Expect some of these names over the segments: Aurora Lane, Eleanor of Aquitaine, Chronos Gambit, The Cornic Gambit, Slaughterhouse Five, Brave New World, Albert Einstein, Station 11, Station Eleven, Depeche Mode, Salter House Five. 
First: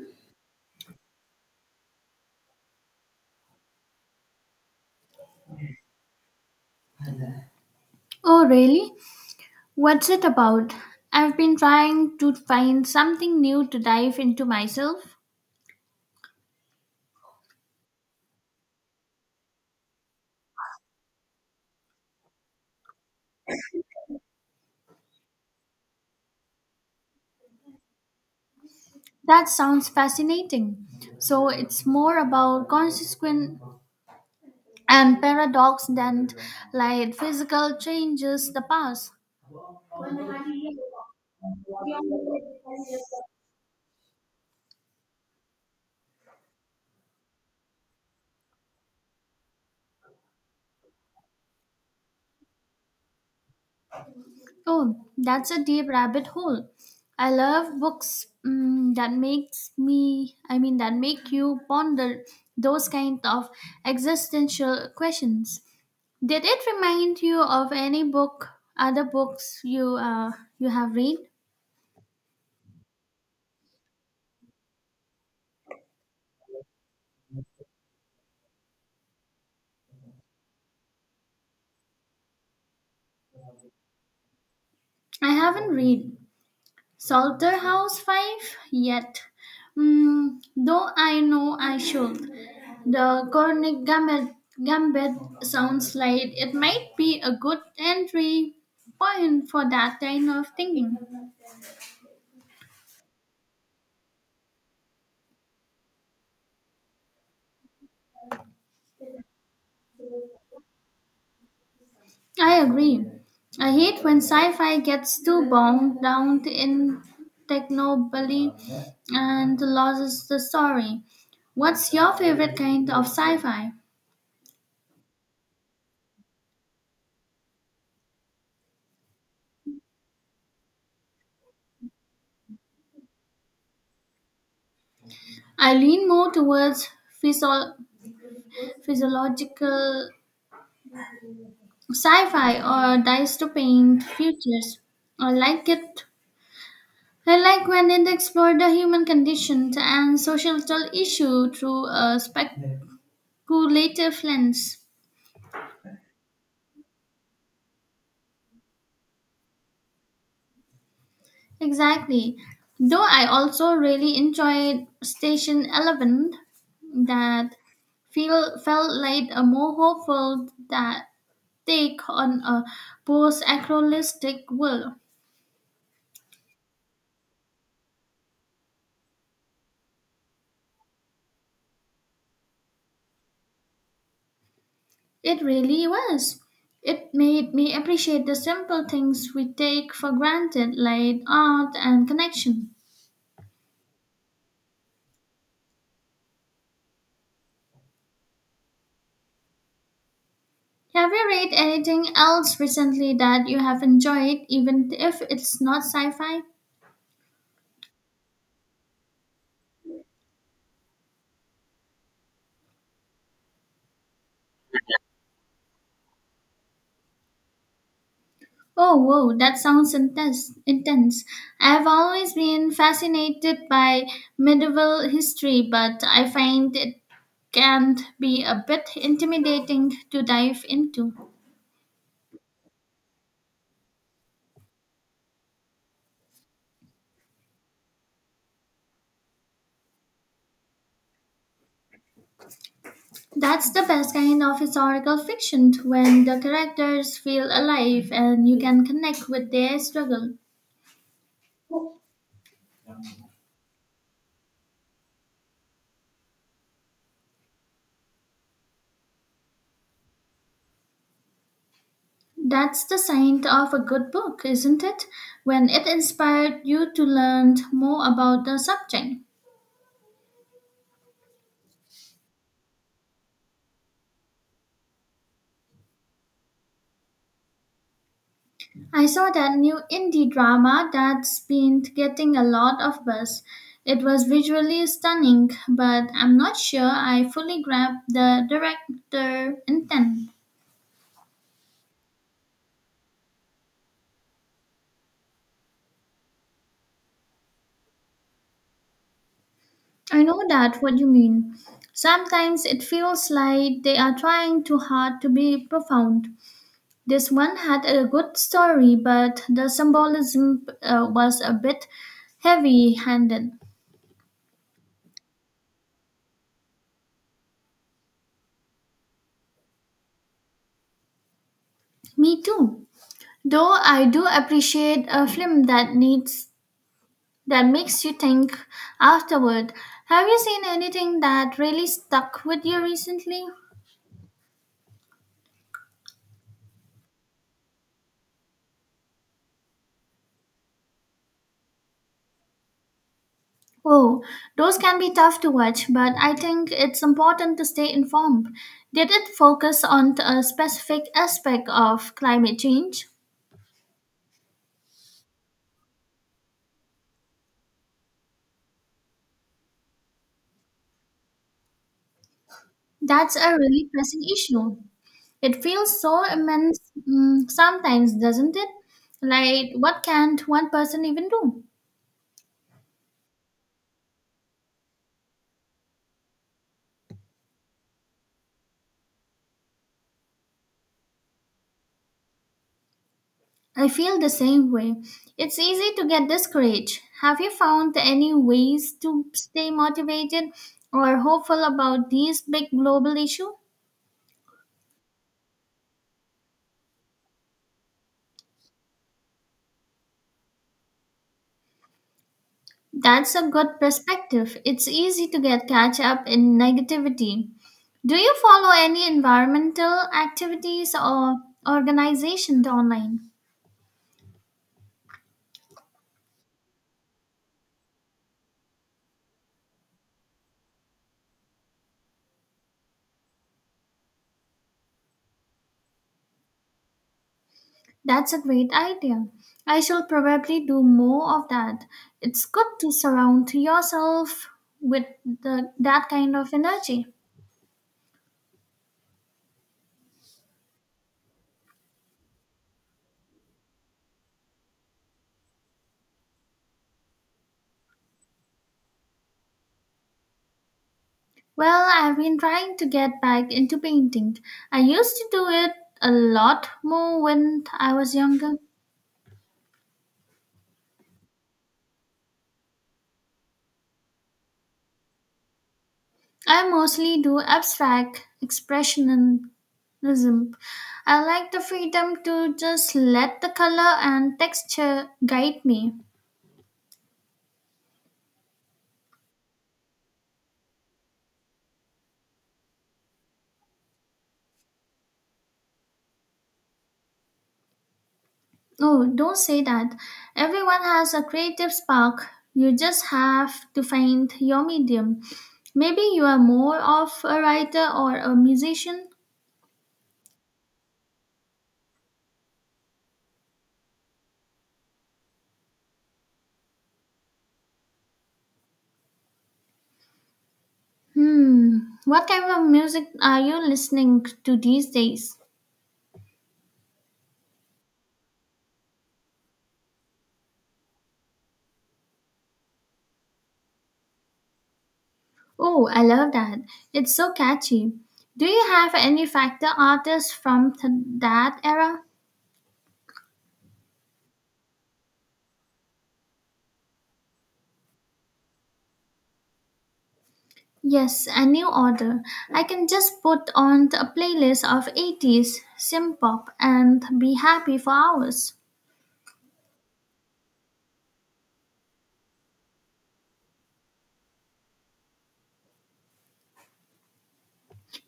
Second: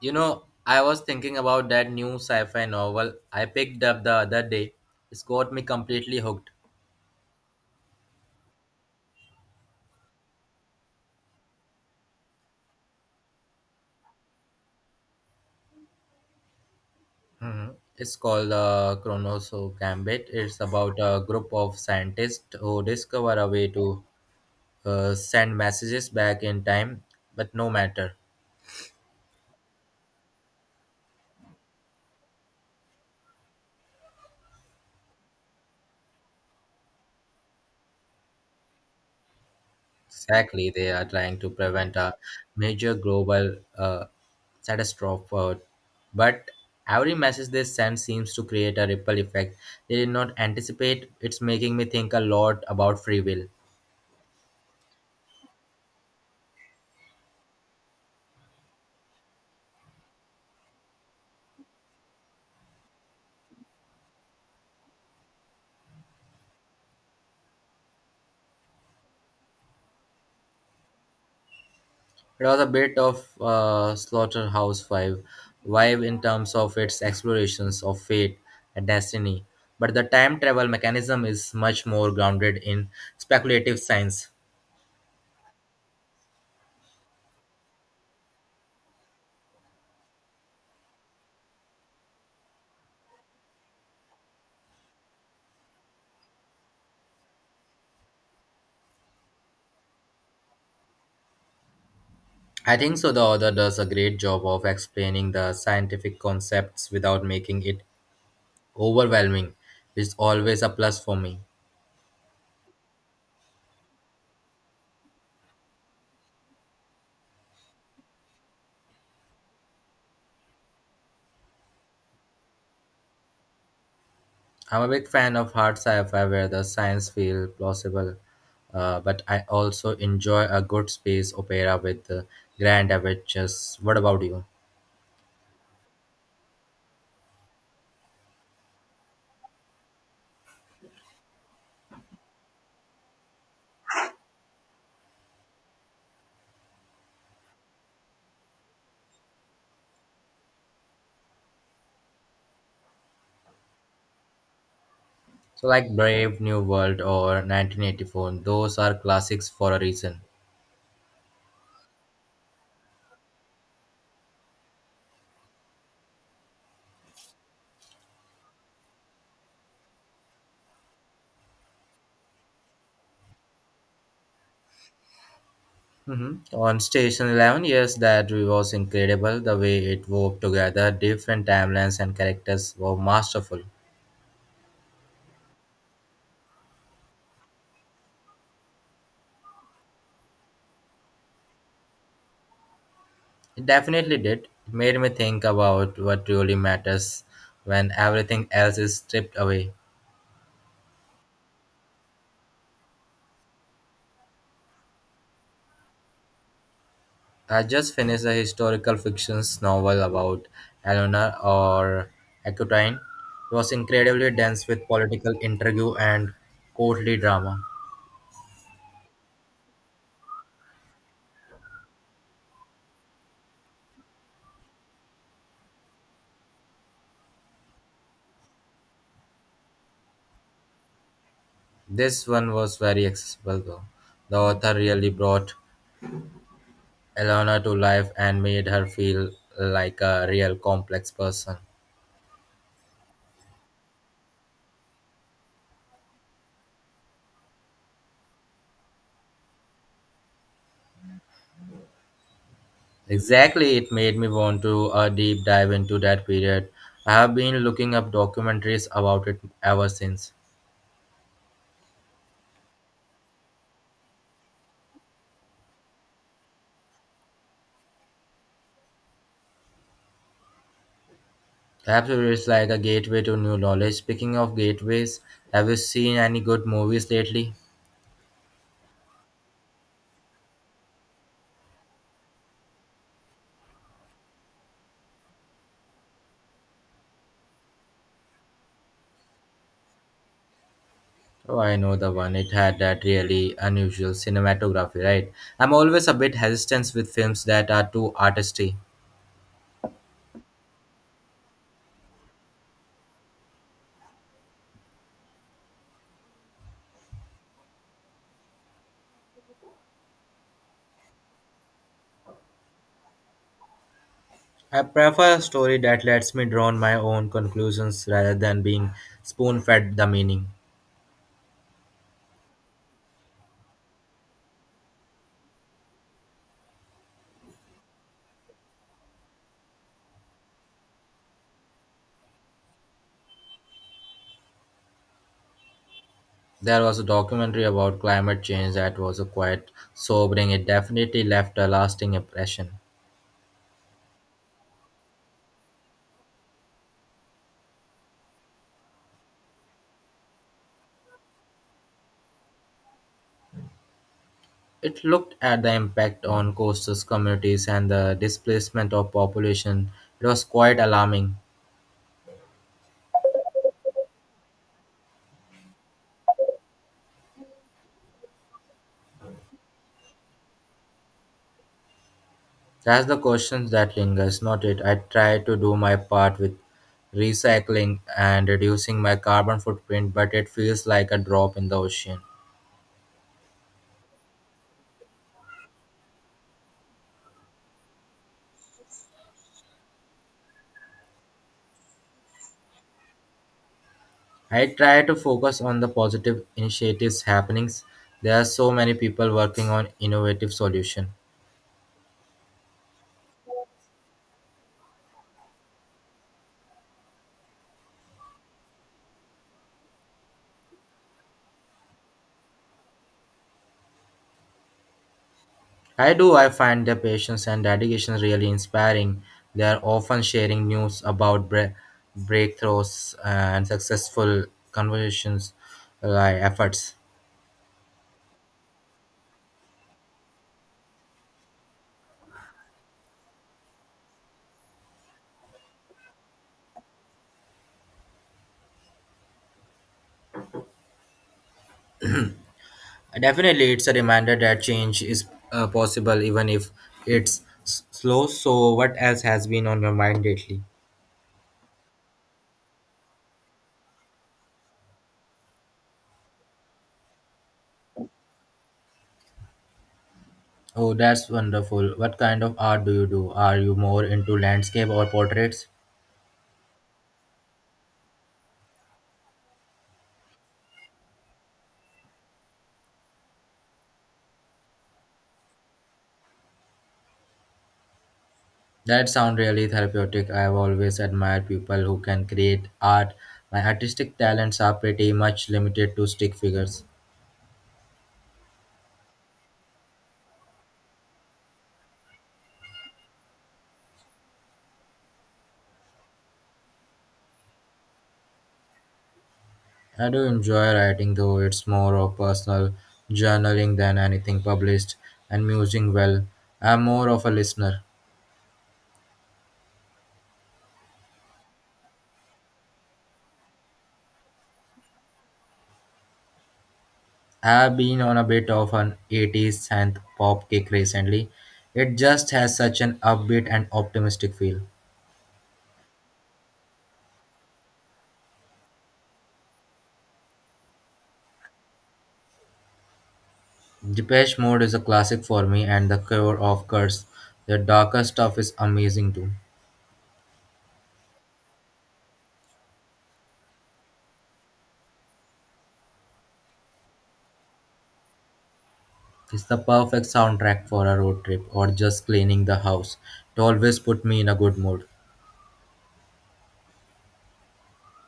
You know, I was thinking about that new sci-fi novel I picked up the other day. It's got me completely hooked. Oh, really? What's it about? I've been trying to find something new to dive into myself. Mhm. It's called Chronos Gambit. It's about a group of scientists who discover a way to send messages back in time, but no matter. That sounds fascinating. So it's more about consequence and paradox than like physical changes the past. Exactly, they are trying to prevent a major global catastrophe. But every message they send seems to create a ripple effect. They did not anticipate. It's making me think a lot about free will. Oh, that's a deep rabbit hole. I love books that makes me, I mean, that make you ponder those kind of existential questions. Did it remind you of any other books you have read? It was a bit of Slaughterhouse Five vibe in terms of its explorations of fate and destiny. But the time travel mechanism is much more grounded in speculative science. I haven't read Salter House Five yet, though I know I should. The Cornic Gambit sounds like it might be a good entry point for that kind of thinking. I think so. The author does a great job of explaining the scientific concepts without making it overwhelming, which is always a plus for me. I agree. I hate when sci-fi gets too bogged down in technobabble and loses the story. What's your favorite kind of sci-fi? I'm a big fan of hard sci-fi where the science feels plausible, but I also enjoy a good space opera with grand adventures. What about you? I lean more towards physio- physiological sci-fi or dystopian futures. I like it. I like when it explores the human condition and social issues through a speculative lens. So, like Brave New World or 1984, those are classics for a reason. Exactly. Though I also really enjoyed Station Eleven, that feel felt like a more hopeful that take on a post-acrolistic world. Hmm. On Station 11, yes, that was incredible. The way it wove together different timelines and characters was masterful. It really was. It made me appreciate the simple things we take for granted, like art and connection. It definitely did. It made me think about what really matters when everything else is stripped away. Have you read anything else recently that you have enjoyed, even if it's not sci-fi? I just finished a historical fiction novel about Eleanor or Aquitaine. It was incredibly dense with political intrigue and courtly drama. Oh, whoa, that sounds intense. I have always been fascinated by medieval history, but I find it can be a bit intimidating to dive into. This one was very accessible though. The author really brought Eleanor to life and made her feel like a real complex person. That's the best kind of historical fiction when the characters feel alive and you can connect with their struggle. Exactly, it made me want to a deep dive into that period. I have been looking up documentaries about it ever since. That's the sign of a good book, isn't it? When it inspired you to learn more about the subject. Perhaps it's like a gateway to new knowledge. Speaking of gateways, have you seen any good movies lately? I saw that new indie drama that's been getting a lot of buzz. It was visually stunning, but I'm not sure I fully grabbed the director intent. Oh, I know the one. It had that really unusual cinematography, right? I'm always a bit hesitant with films that are too artisty. I know that what you mean. Sometimes it feels like they are trying too hard to be profound. This one had a good story, but the symbolism was a bit heavy handed. I prefer a story that lets me draw my own conclusions rather than being spoon fed the meaning. Me too. Though I do appreciate a film that makes you think afterward. Have you seen anything that really stuck with you recently? There was a documentary about climate change that was quite sobering. It definitely left a lasting impression. Oh, those can be tough to watch, but I think it's important to stay informed. Did it focus on a specific aspect of climate change? It looked at the impact on coastal communities and the displacement of population. It was quite alarming. That's a really pressing issue. It feels so immense sometimes, doesn't it? Like, what can't one person even do? That's the question that lingers, not it. I try to do my part with recycling and reducing my carbon footprint, but it feels like a drop in the ocean. I feel the same way. It's easy to get discouraged. Have you found any ways to stay motivated or hopeful about these big global issues? I try to focus on the positive initiatives happenings. There are so many people working on innovative solutions. That's a good perspective. It's easy to get catch up in negativity. Do you follow any environmental activities or organizations online? I do. I find their patience and dedication really inspiring. They are often sharing news about breakthroughs and successful conversations like efforts. That's a great idea. I shall probably do more of that. It's good to surround yourself with that kind of energy. Definitely, it's a reminder that change is possible even if it's slow. So what else has been on your mind lately? Well, I've been trying to get back into painting. I used to do it a lot more when I was younger. Oh, that's wonderful. What kind of art do you do? Are you more into landscape or portraits? I mostly do abstract expressionism. I like the freedom to just let the color and texture guide me. That sound really therapeutic. I've always admired people who can create art. My artistic talents are pretty much limited to stick figures. Oh, don't say that. Everyone has a creative spark. You just have to find your medium. Maybe you are more of a writer or a musician. I do enjoy writing though it's more of personal journaling than anything published, and musing well. I'm more of a listener. Hmm, what kind of music are you listening to these days? I've been on a bit of an 80s synth pop kick recently. It just has such an upbeat and optimistic feel. Oh, I love that. It's so catchy. Do you have any factor artists from that era? Depeche Mode is a classic for me, and the cover of Curse, their darker stuff, is amazing too. Yes, a new order. I can just put on a playlist of 80s synth pop and be happy for hours. It's the perfect soundtrack for a road trip or just cleaning the house. It always put me in a good mood.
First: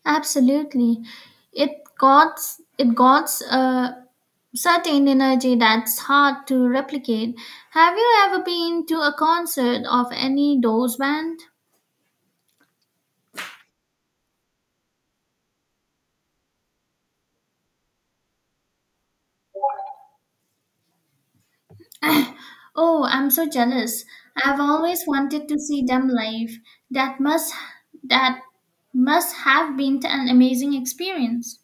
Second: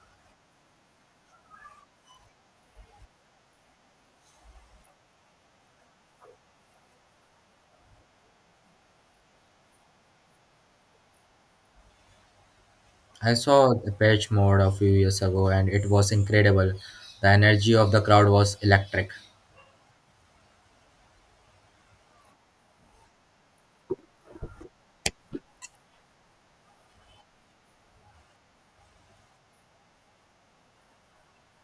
Absolutely. It got it got Certain energy that's hard to replicate. Have you ever been to a concert of any Doors band? I saw Depeche Mode a few years ago, and it was incredible. The energy of the crowd was electric. oh, I'm so jealous. I've always wanted to see them live. That must that must have been an amazing experience.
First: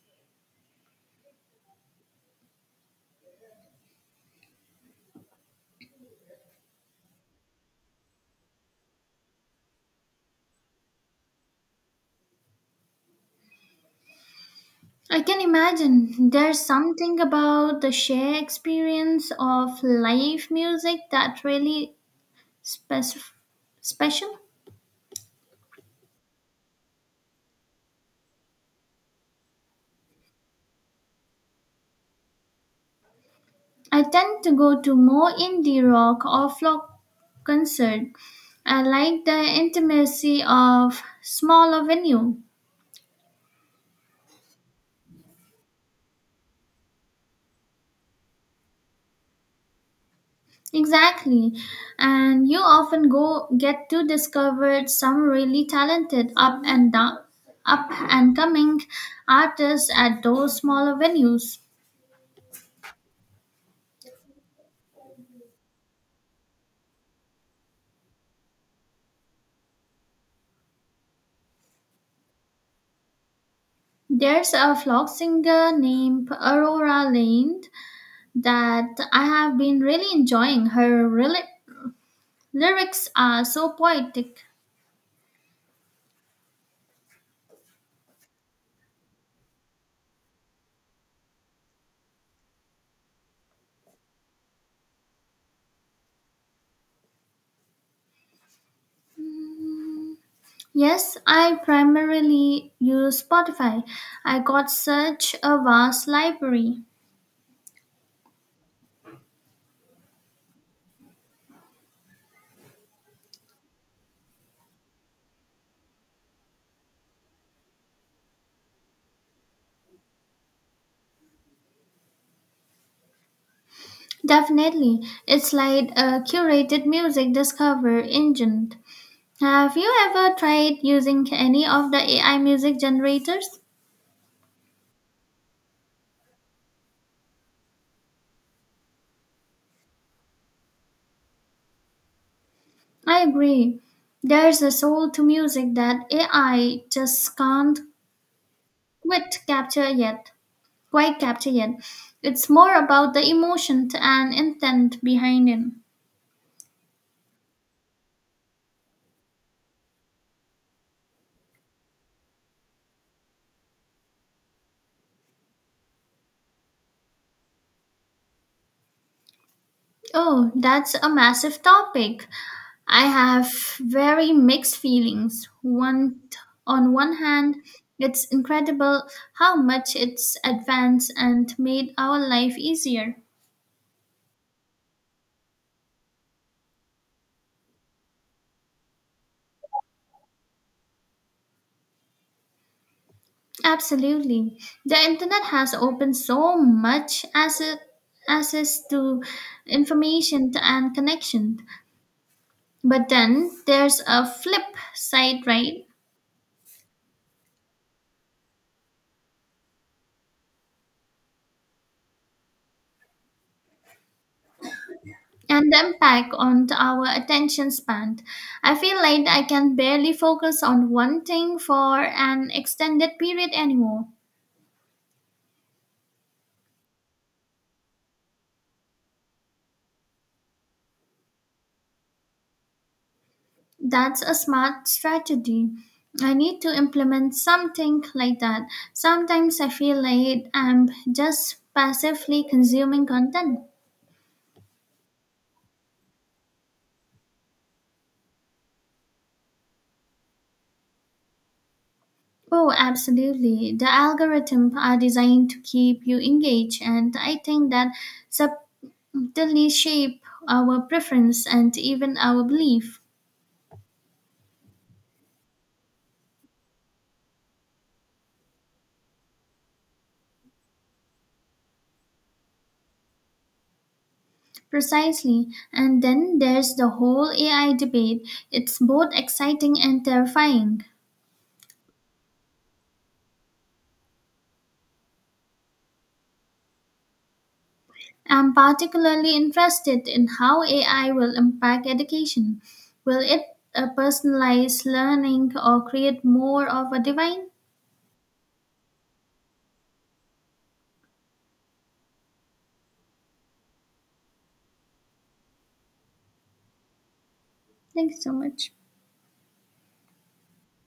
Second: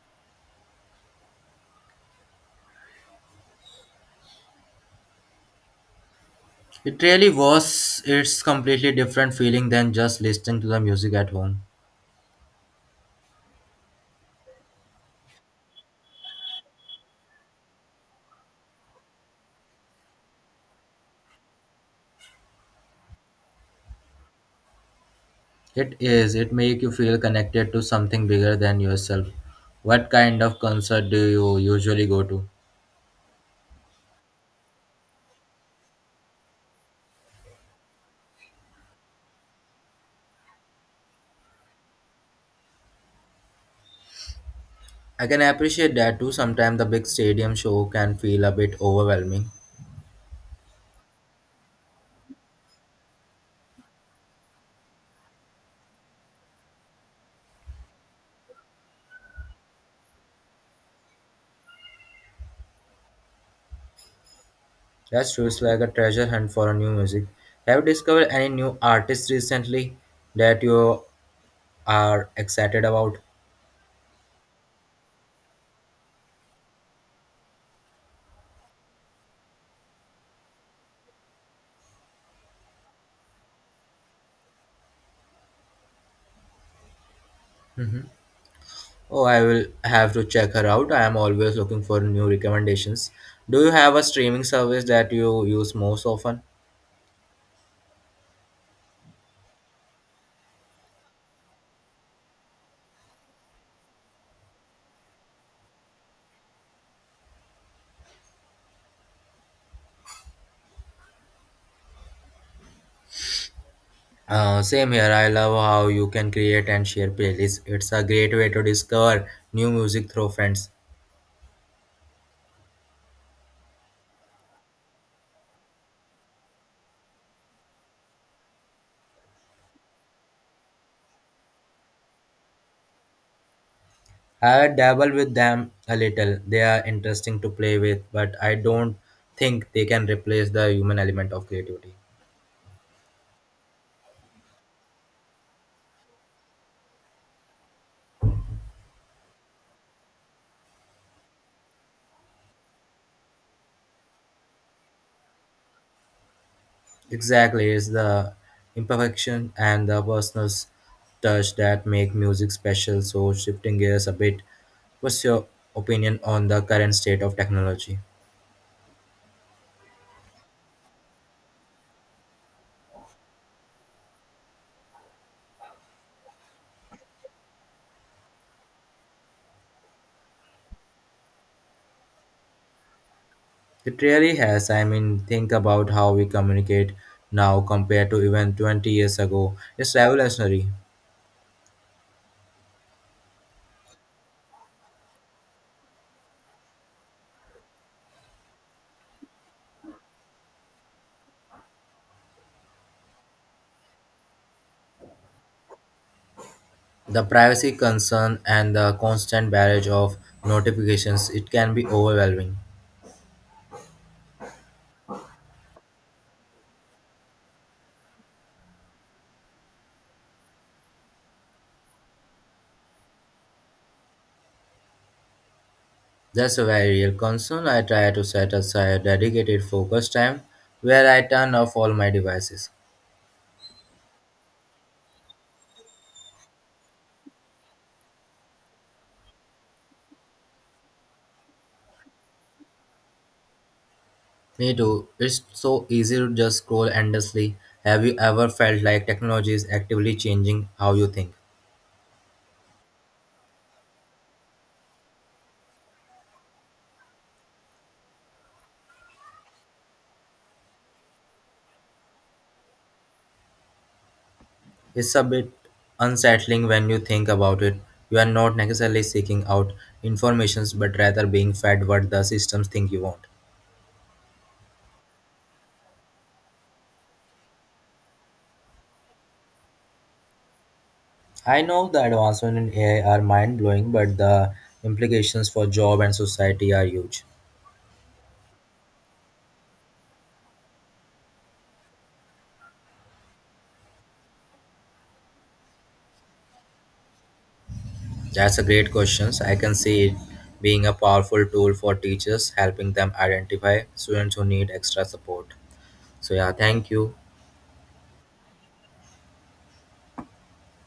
It really was. It's completely different feeling than just listening to the music at home. I can imagine there's something about the sheer experience of live music that really spec- special. It is. It make you feel connected to something bigger than yourself. What kind of concert do you usually go to? I tend to go to more indie rock or folk concert. I like the intimacy of smaller venue. I can appreciate that too. Sometimes the big stadium show can feel a bit overwhelming. Exactly. And you often go get to discover some really talented up and coming artists at those smaller venues. That's true. It's like a treasure hunt for a new music. Have you discovered any new artists recently that you are excited about? There's a folk singer named Aurora Lane that I have been really enjoying. Her lyrics are so poetic. Hmm. Oh, I will have to check her out. I am always looking for new recommendations. Do you have a streaming service that you use most often? Yes, I primarily use Spotify. I got such a vast library. Same here. I love how you can create and share playlists. It's a great way to discover new music through friends. Definitely, it's like a curated music discover engine. Have you ever tried using any of the AI music generators? I dabble with them a little. They are interesting to play with, but I don't think they can replace the human element of creativity. I agree. There's a soul to music that AI just can't quite capture yet. Quite capture yet. It's more about the emotion and intent behind it. Exactly, it's the imperfection and the personal touch that make music special. So, shifting gears a bit, what's your opinion on the current state of technology? Oh, that's a massive topic. I have very mixed feelings. One On one hand, it's incredible how much it's advanced and made our life easier. It really has. I mean, think about how we communicate now compared to even 20 years ago. It's revolutionary. Absolutely. The internet has opened so much access to information and connection. But then there's a flip side, right? The privacy concern and the constant barrage of notifications, it can be overwhelming. And the impact on our attention span. I feel like I can barely focus on one thing for an extended period anymore. That's a very real concern. I try to set aside dedicated focus time where I turn off all my devices. That's a smart strategy. I need to implement something like that. Sometimes I feel like I'm just passively consuming content. Me too. It's so easy to just scroll endlessly. Have you ever felt like technology is actively changing how you think? Oh, absolutely. The algorithms are designed to keep you engaged, and I think that subtly shape our preference and even our belief. It's a bit unsettling when you think about it. You are not necessarily seeking out informations but rather being fed what the systems think you want. Precisely. And then there's the whole AI debate. It's both exciting and terrifying. I know the advancements in AI are mind blowing, but the implications for job and society are huge. I'm particularly interested in how AI will impact education. Will it personalize learning or create more of a divine? That's a great question. I can see it being a powerful tool for teachers, helping them identify students who need extra support. So, yeah, thank you. Thanks so much.